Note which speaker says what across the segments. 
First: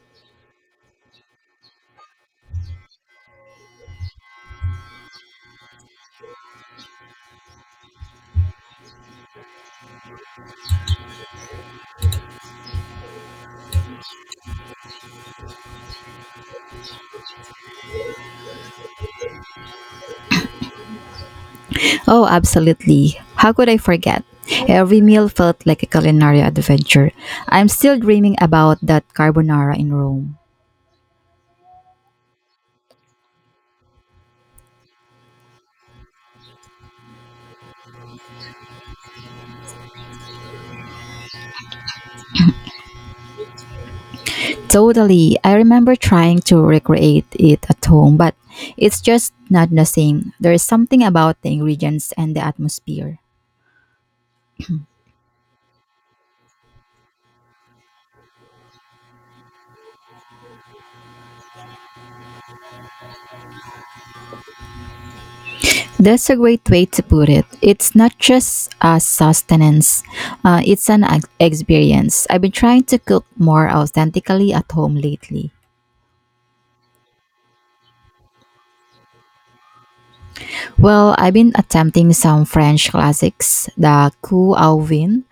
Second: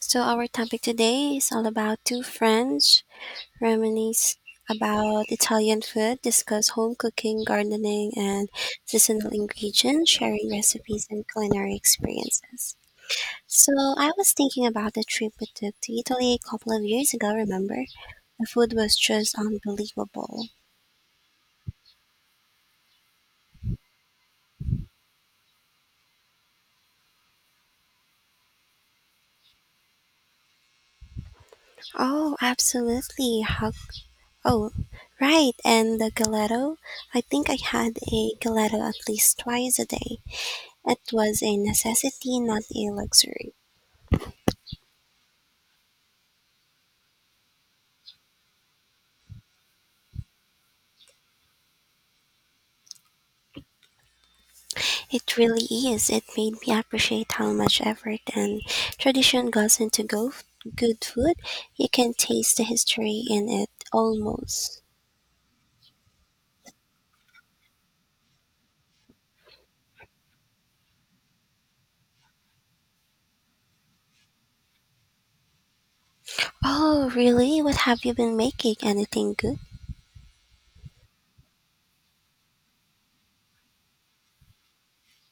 Speaker 1: So, our topic today is all about two friends reminisce about Italian food, discuss home cooking, gardening, and seasonal ingredients, sharing recipes and culinary experiences. So, I was thinking about the trip we took to Italy a couple of years ago, remember? The food was just unbelievable.
Speaker 2: Oh, absolutely. How could I forget? Every meal felt like a culinary adventure. I'm still dreaming about that carbonara in Rome.
Speaker 1: Oh, absolutely. How Oh, right. And the gelato? I think I had a gelato at least twice a day. It was a necessity, not a luxury.
Speaker 2: Totally. I remember trying to recreate it at home, but it's just not the same. There is something about the ingredients and the atmosphere.
Speaker 1: It really is. It made me appreciate how much effort and tradition goes into good food. You can taste the history in it almost.
Speaker 2: That's a great way to put it. It's not just a sustenance, it's an experience. I've been trying to cook more authentically at home lately.
Speaker 1: Oh, really? What have you been making? Anything good?
Speaker 2: Well, I've been attempting some French classics, the Coup au Vin,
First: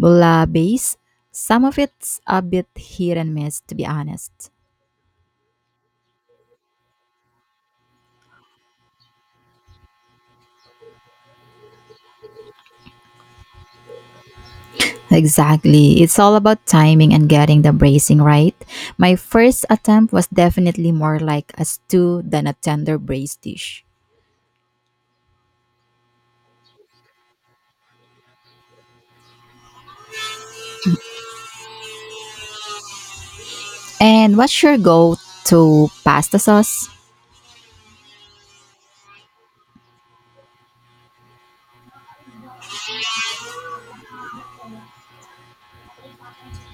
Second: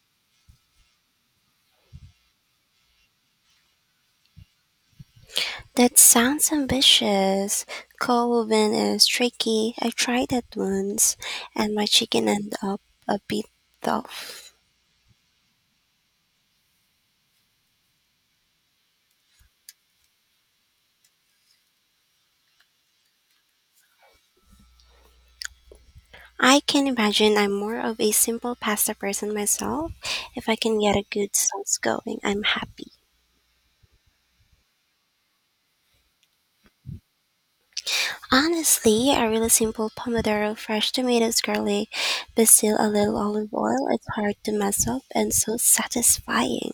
Speaker 2: Bouillabaisse. Some of it's a bit hit and miss, to be honest.
Speaker 1: That sounds ambitious. Coal is tricky. I tried that once, and my chicken ended up a bit tough.
Speaker 2: Exactly. It's all about timing and getting the bracing right. My first attempt was definitely more like a stew than a tender braised dish.
Speaker 1: I can imagine I'm more of a simple pasta person myself. If I can get a good sauce going, I'm happy.
Speaker 2: And what's your go to pasta sauce?
Speaker 1: Honestly, a really simple pomodoro, fresh tomatoes, garlic, basil, a little olive oil. It's hard to mess up and so satisfying.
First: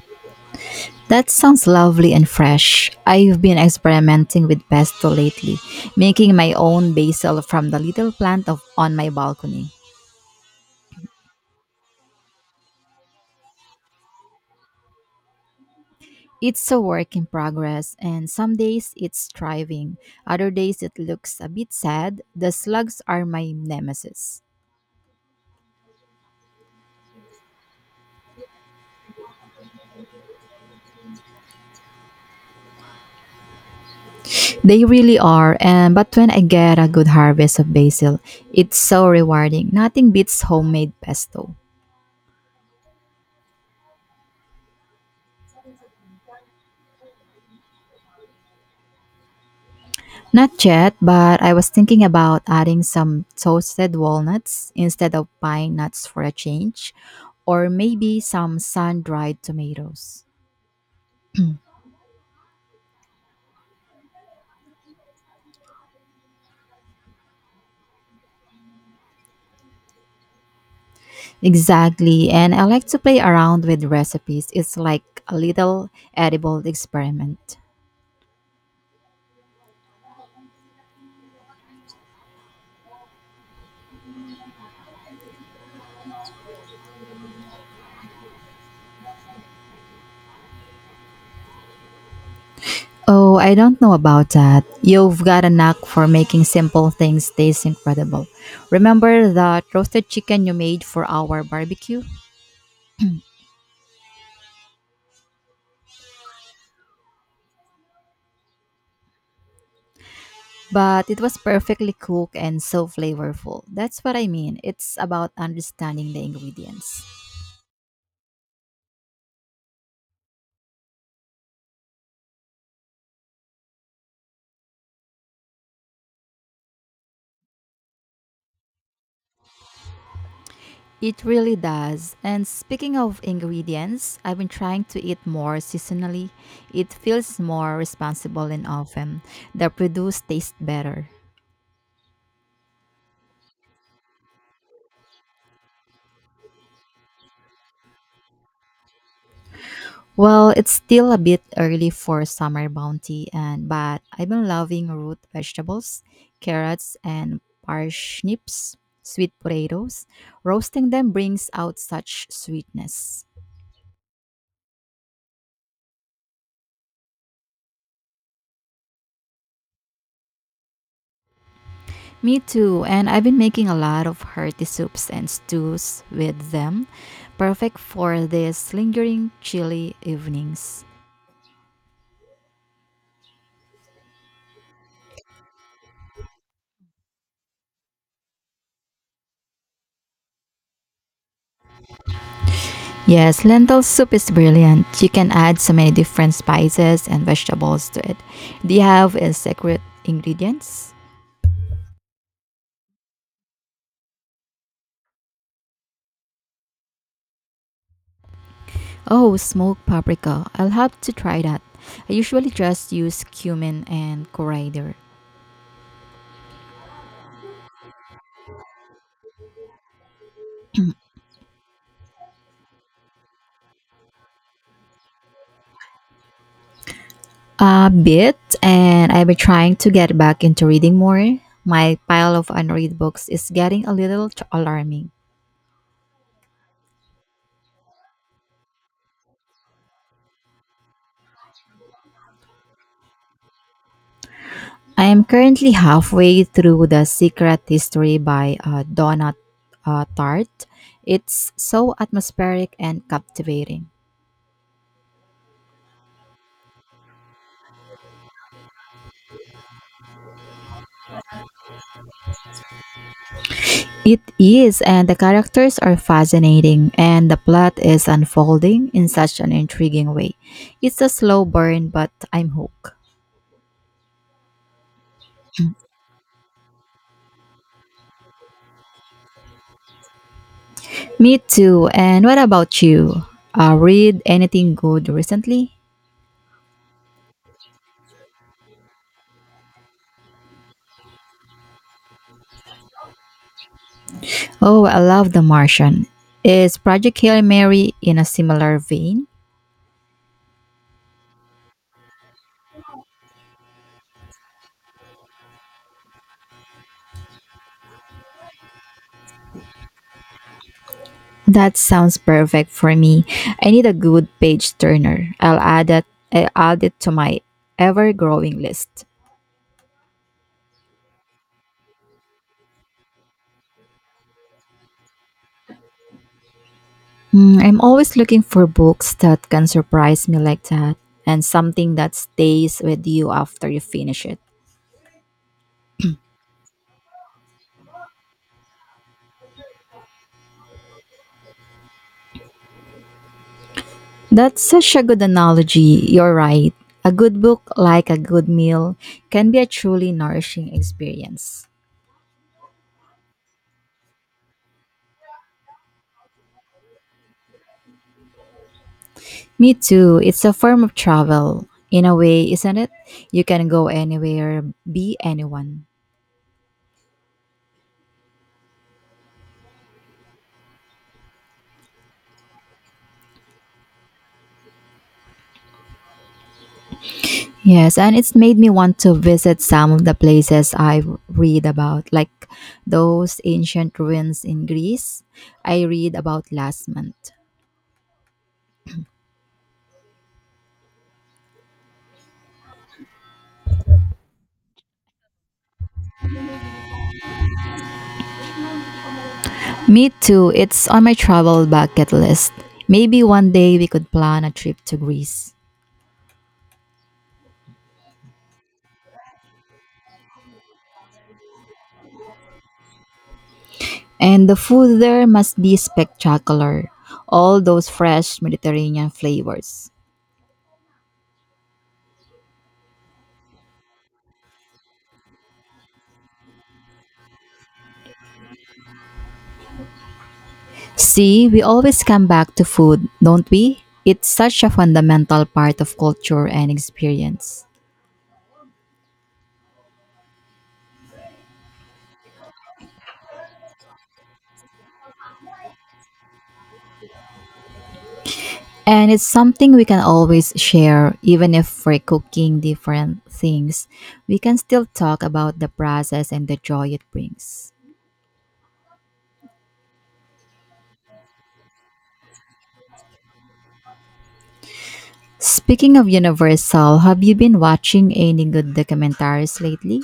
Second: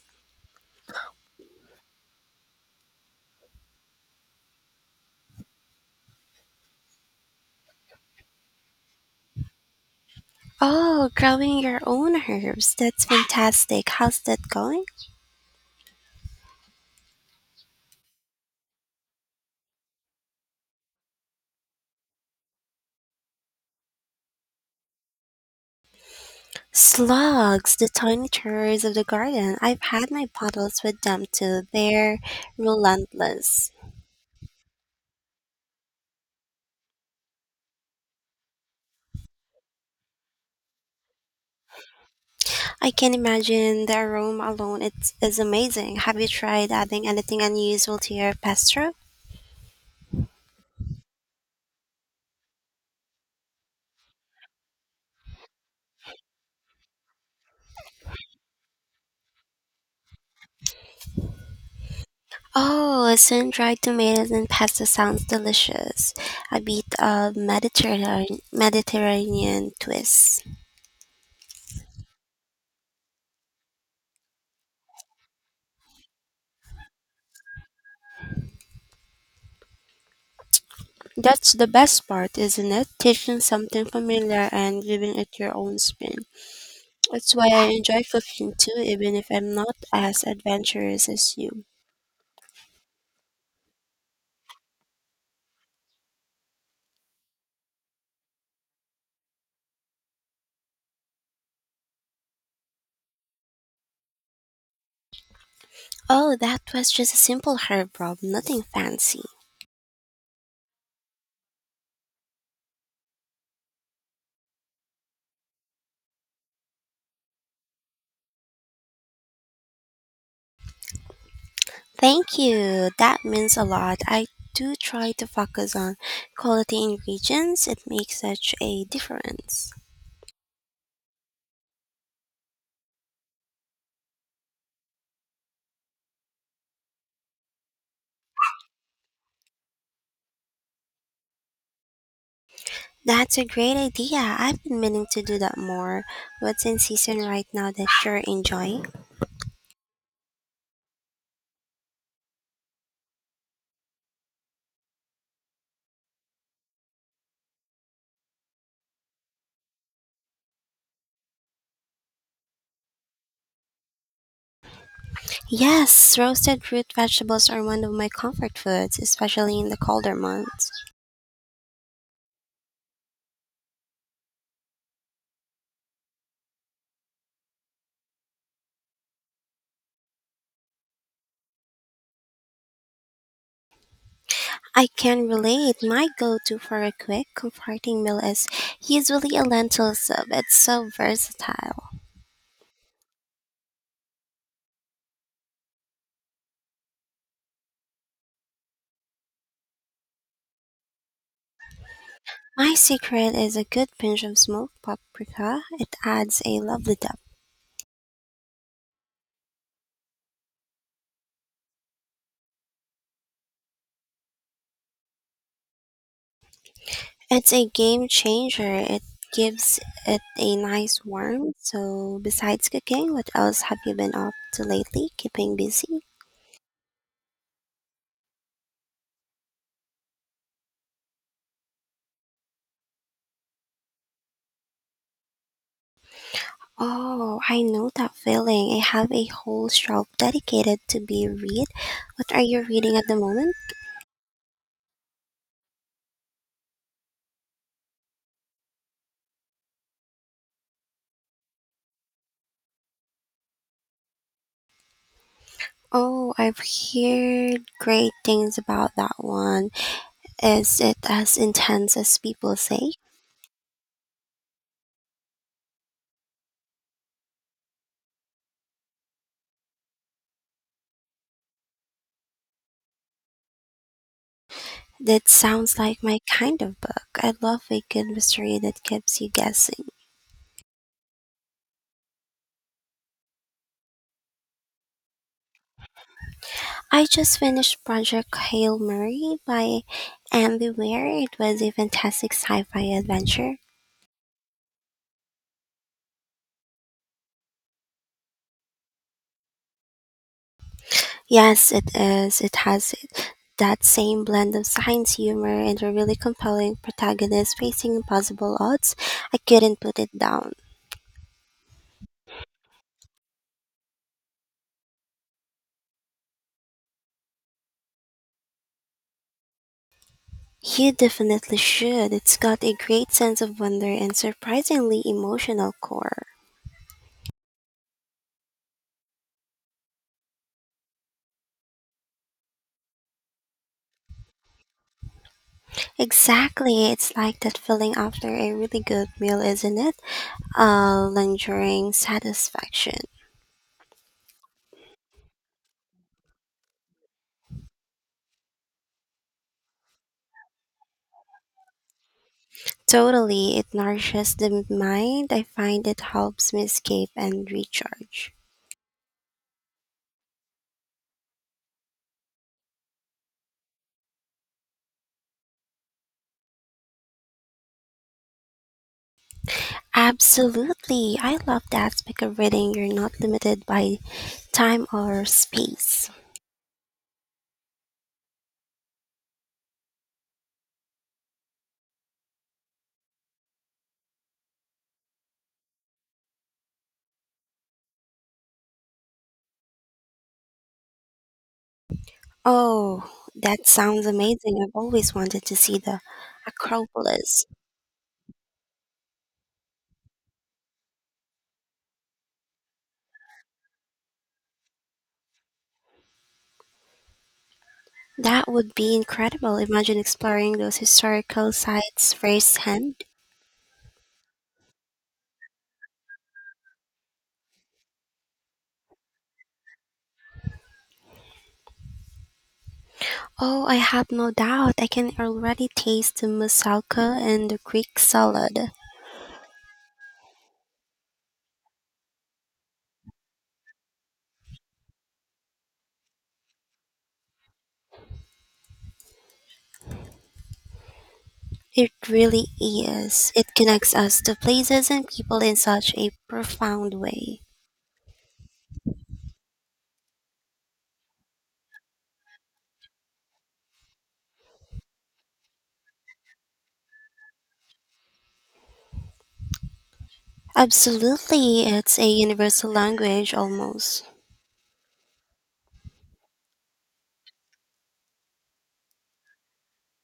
Speaker 2: That sounds lovely and fresh. I've been experimenting with pesto lately, making my own basil from the little plant of, on my balcony.
Speaker 1: Oh, growing your own herbs. That's fantastic. How's that going?
Speaker 2: It's a work in progress, and some days it's thriving. Other days it looks a bit sad. The slugs are my nemesis.
Speaker 1: Slugs, the tiny terrors of the garden. I've had my battles with them too. They're relentless.
Speaker 2: They really are, and but when I get a good harvest of basil, it's so rewarding. Nothing beats homemade pesto.
Speaker 1: I can imagine the aroma alone. It is amazing. Have you tried adding anything unusual to your pesto?
Speaker 2: Not yet, but I was thinking about adding some toasted walnuts instead of pine nuts for a change, or maybe some sun dried tomatoes.
Speaker 1: Oh, sun-dried tomatoes and pasta sounds delicious. A bit of Mediterranean twist.
Speaker 2: Exactly, and I like to play around with recipes. It's like a little edible experiment.
Speaker 1: That's the best part, isn't it? Taking something familiar and giving it your own spin. That's why I enjoy cooking too, even if I'm not as adventurous as you.
Speaker 2: Oh, I don't know about that. You've got a knack for making simple things taste incredible. Remember that roasted chicken you made for our barbecue?
Speaker 1: Oh, that was just a simple herb rub. Nothing fancy.
Speaker 2: But it was perfectly cooked and so flavorful. That's what I mean. It's about understanding the ingredients.
Speaker 1: Thank you. That means a lot. I do try to focus on quality ingredients. It makes such a difference.
Speaker 2: It really does. And speaking of ingredients, I've been trying to eat more seasonally. It feels more responsible and often. The produce tastes better.
Speaker 1: That's a great idea. I've been meaning to do that more. What's in season right now that you're enjoying?
Speaker 2: Well, it's still a bit early for summer bounty and but I've been loving root vegetables, carrots and parsnips, sweet potatoes. Roasting them brings out such sweetness.
Speaker 1: Yes, roasted root vegetables are one of my comfort foods, especially in the colder months.
Speaker 2: Me too, and I've been making a lot of hearty soups and stews with them, perfect for these lingering chilly evenings.
Speaker 1: I can relate. My go to for a quick, comforting meal is usually a lentil soup. It's so versatile.
Speaker 2: Yes, lentil soup is brilliant. You can add so many different spices and vegetables to it. Do you have a secret ingredients?
Speaker 1: My secret is a good pinch of smoked paprika. It adds a lovely depth.
Speaker 2: Oh, smoked paprika. I'll have to try that. I usually just use cumin and coriander.
Speaker 1: It's a game changer. It gives it a nice warmth. So, besides cooking, what else have you been up to lately? Keeping busy?
Speaker 2: A bit, and I've been trying to get back into reading more. My pile of unread books is getting a little alarming.
Speaker 1: Oh, I know that feeling. I have a whole shelf dedicated to be read. What are you reading at the moment?
Speaker 2: I am currently halfway through The Secret History by Donna Tartt. It's so atmospheric and captivating.
Speaker 1: Oh, I've heard great things about that one. Is it as intense as people say?
Speaker 2: It is, and the characters are fascinating, and the plot is unfolding in such an intriguing way. It's a slow burn, but I'm hooked.
Speaker 1: That sounds like my kind of book. I love a good mystery that keeps you guessing.
Speaker 2: Me too. And what about you? Read anything good recently?
Speaker 1: I just finished Project Hail Mary by Andy Weir. It was a fantastic sci-fi adventure.
Speaker 2: Oh, I love The Martian. Is Project Hail Mary in a similar vein?
Speaker 1: Yes, it is. It has that same blend of science humor and a really compelling protagonist facing impossible odds. I couldn't put it down.
Speaker 2: That sounds perfect for me. I need a good page turner. I'll add it to my ever growing list.
Speaker 1: You definitely should. It's got a great sense of wonder and surprisingly emotional core.
Speaker 2: Hmm, I'm always looking for books that can surprise me like that and something that stays with you after you finish it.
Speaker 1: Exactly. It's like that feeling after a really good meal, isn't it? A lingering satisfaction.
Speaker 2: That's such a good analogy. You're right. A good book, like a good meal, can be a truly nourishing experience.
Speaker 1: Totally. It nourishes the mind. I find it helps me escape and recharge.
Speaker 2: Me too. It's a form of travel. In a way, isn't it? You can go anywhere, be anyone.
Speaker 1: Absolutely. I love the aspect of reading. You're not limited by time or space.
Speaker 2: Yes, and it's made me want to visit some of the places I read about, like those ancient ruins in Greece I read about last month.
Speaker 1: Oh, that sounds amazing. I've always wanted to see the Acropolis.
Speaker 2: Me too, it's on my travel bucket list. Maybe one day we could plan a trip to Greece.
Speaker 1: That would be incredible. Imagine exploring those historical sites firsthand.
Speaker 2: And the food there must be spectacular. All those fresh Mediterranean flavors.
Speaker 1: Oh, I have no doubt. I can already taste the moussaka and the Greek salad.
Speaker 2: See, we always come back to food, don't we? It's such a fundamental part of culture and experience.
Speaker 1: It really is. It connects us to places and people in such a profound way.
Speaker 2: And it's something we can always share, even if we're cooking different things. We can still talk about the process and the joy it brings.
Speaker 1: Absolutely, it's a universal language almost.
Speaker 2: Speaking of Universal, have you been watching any good documentaries lately?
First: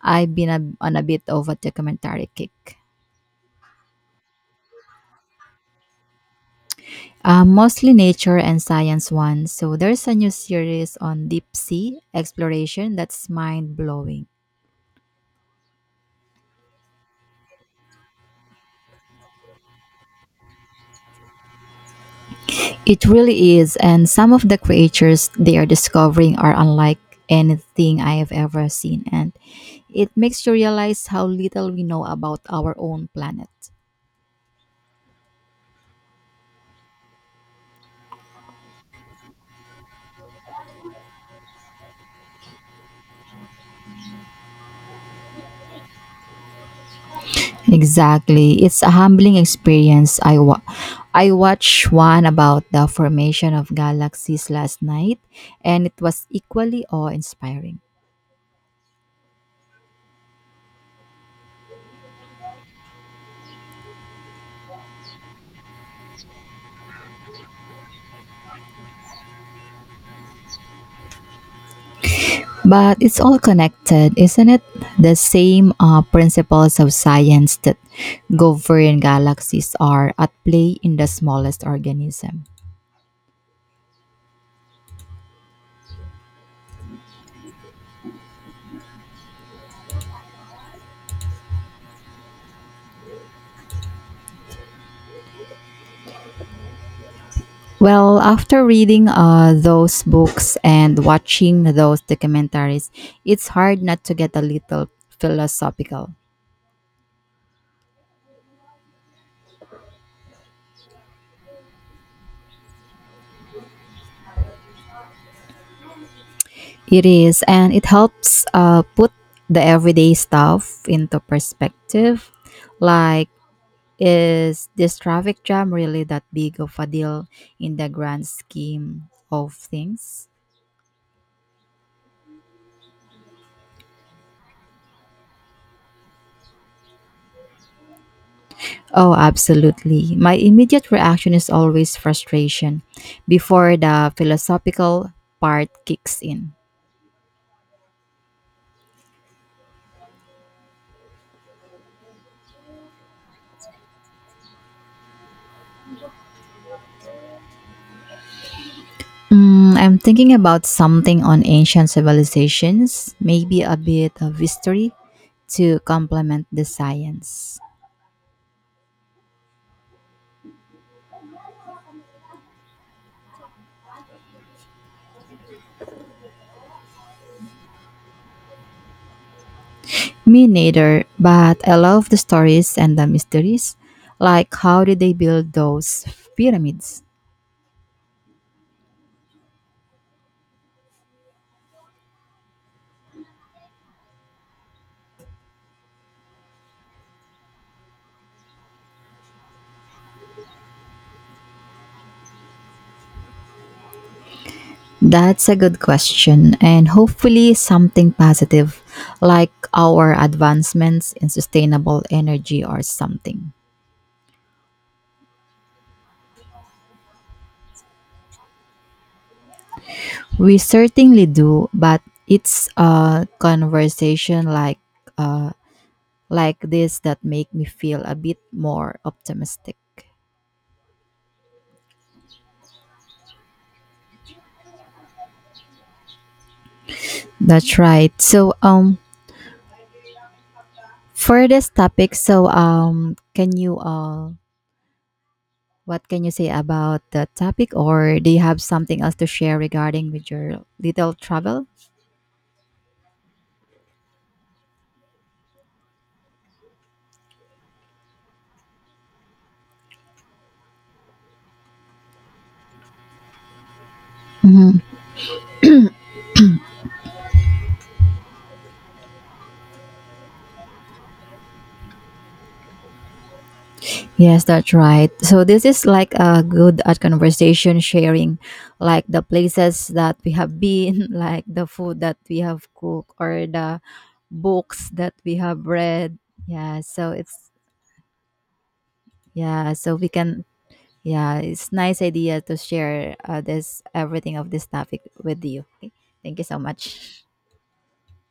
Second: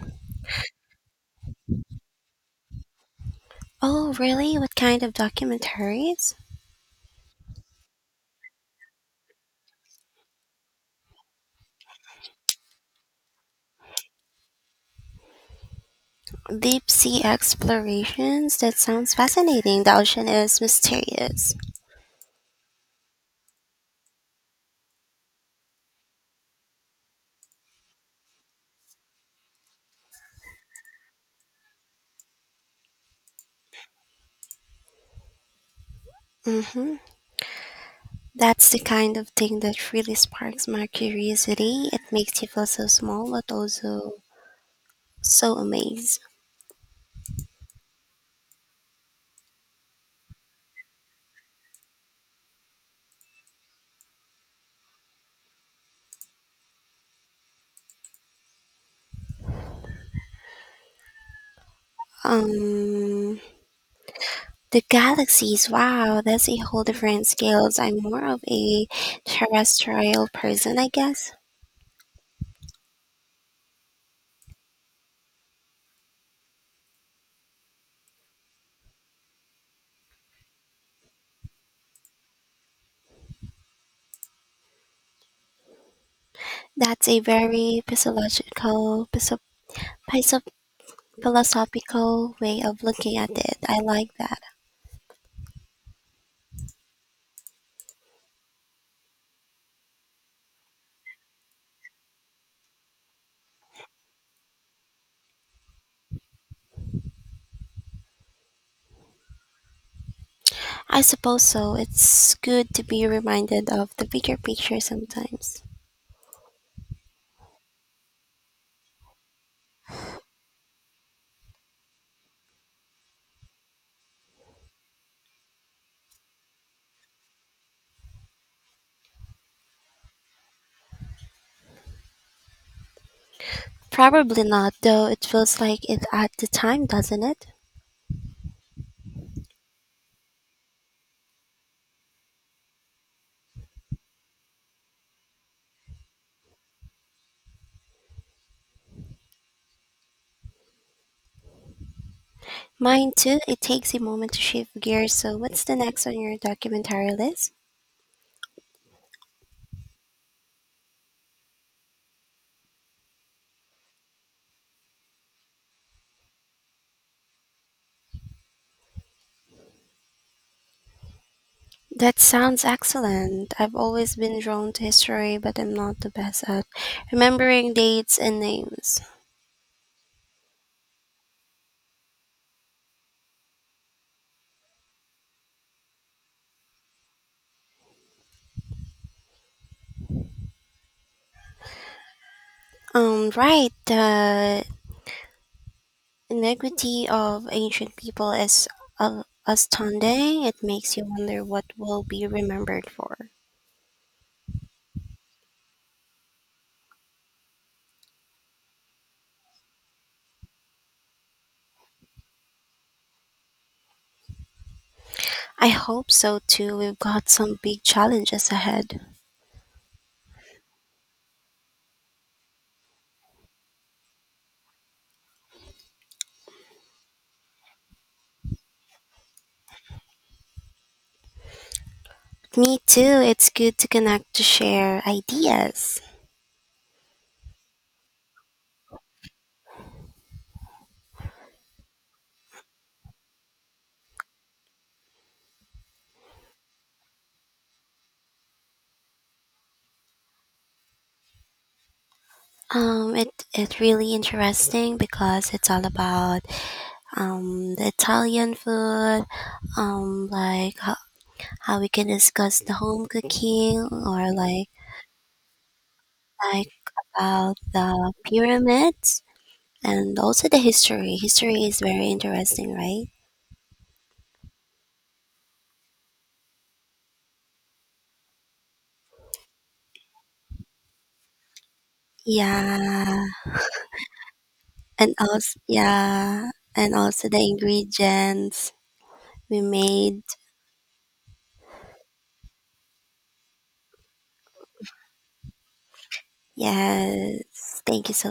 Speaker 2: On a bit of a documentary kick.
Speaker 1: Oh, really? What kind of documentaries?
Speaker 2: Mostly nature and science ones. So there's a new series on deep sea exploration that's mind blowing.
Speaker 1: Deep sea explorations? That sounds fascinating. The ocean is mysterious.
Speaker 2: It really is, and some of the creatures they are discovering are unlike anything I have ever seen, and it makes you realize how little we know about our own planet.
Speaker 1: Mm-hmm. That's the kind of thing that really sparks my curiosity. It makes you feel so small, but also so amazed.
Speaker 2: Exactly. It's a humbling experience. I watched one about the formation of galaxies last night, and it was equally awe-inspiring.
Speaker 1: Um, the galaxies, wow, that's a whole different scales. I'm more of a terrestrial person, I guess.
Speaker 2: But it's all connected, isn't it? The same principles of science that govern galaxies are at play in the smallest organism.
Speaker 1: That's a very physio- philosophical way of looking at it. I like that.
Speaker 2: Well, after reading those books and watching those documentaries, it's hard not to get a little philosophical.
Speaker 1: I suppose so. It's good to be reminded of the bigger picture sometimes.
Speaker 2: It is, and it helps put the everyday stuff into perspective, like, is this traffic jam really that big of a deal in the grand scheme of things?
Speaker 1: Probably not, though it feels like it at the time, doesn't it?
Speaker 2: Oh, absolutely. My immediate reaction is always frustration before the philosophical part kicks in.
Speaker 1: Mine too, it takes a moment to shift gears. So, what's the next on your documentary list?
Speaker 2: Mm, I'm thinking about something on ancient civilizations, maybe a bit of history to complement the science.
Speaker 1: That sounds excellent. I've always been drawn to history, but I'm not the best at remembering dates and names.
Speaker 2: Me neither, but I love the stories and the mysteries. Like, how did they build those pyramids?
Speaker 1: Right, the iniquity of ancient people is astounding. It makes you wonder what will be remembered for.
Speaker 2: That's a good question, and hopefully something positive, like our advancements in sustainable energy or something.
Speaker 1: I hope so too. We've got some big challenges ahead.
Speaker 2: We certainly do, but it's a conversation uh, like this that make me feel a bit more optimistic.
Speaker 1: Me too. It's good to connect to share ideas.
Speaker 2: That's right. So, for this topic, so, can you what can you say about the topic or do you have something else to share regarding with your little travel?
Speaker 1: Um, it it's really interesting because it's all about the Italian food, like how we can discuss the home cooking or like about the pyramids and also the history. History is very interesting, right?
Speaker 2: Yes, that's right. So this is like a good at conversation sharing, like the places that we have been, like the food that we have cooked,
Speaker 1: Yeah,
Speaker 2: or the books that we have read. Yeah,
Speaker 1: and
Speaker 2: so
Speaker 1: also the
Speaker 2: it's
Speaker 1: ingredients we
Speaker 2: yeah, so we
Speaker 1: made.
Speaker 2: can yeah, it's nice idea to share this everything of this topic with you. Okay. Thank you so much.
Speaker 1: Yes, thank you so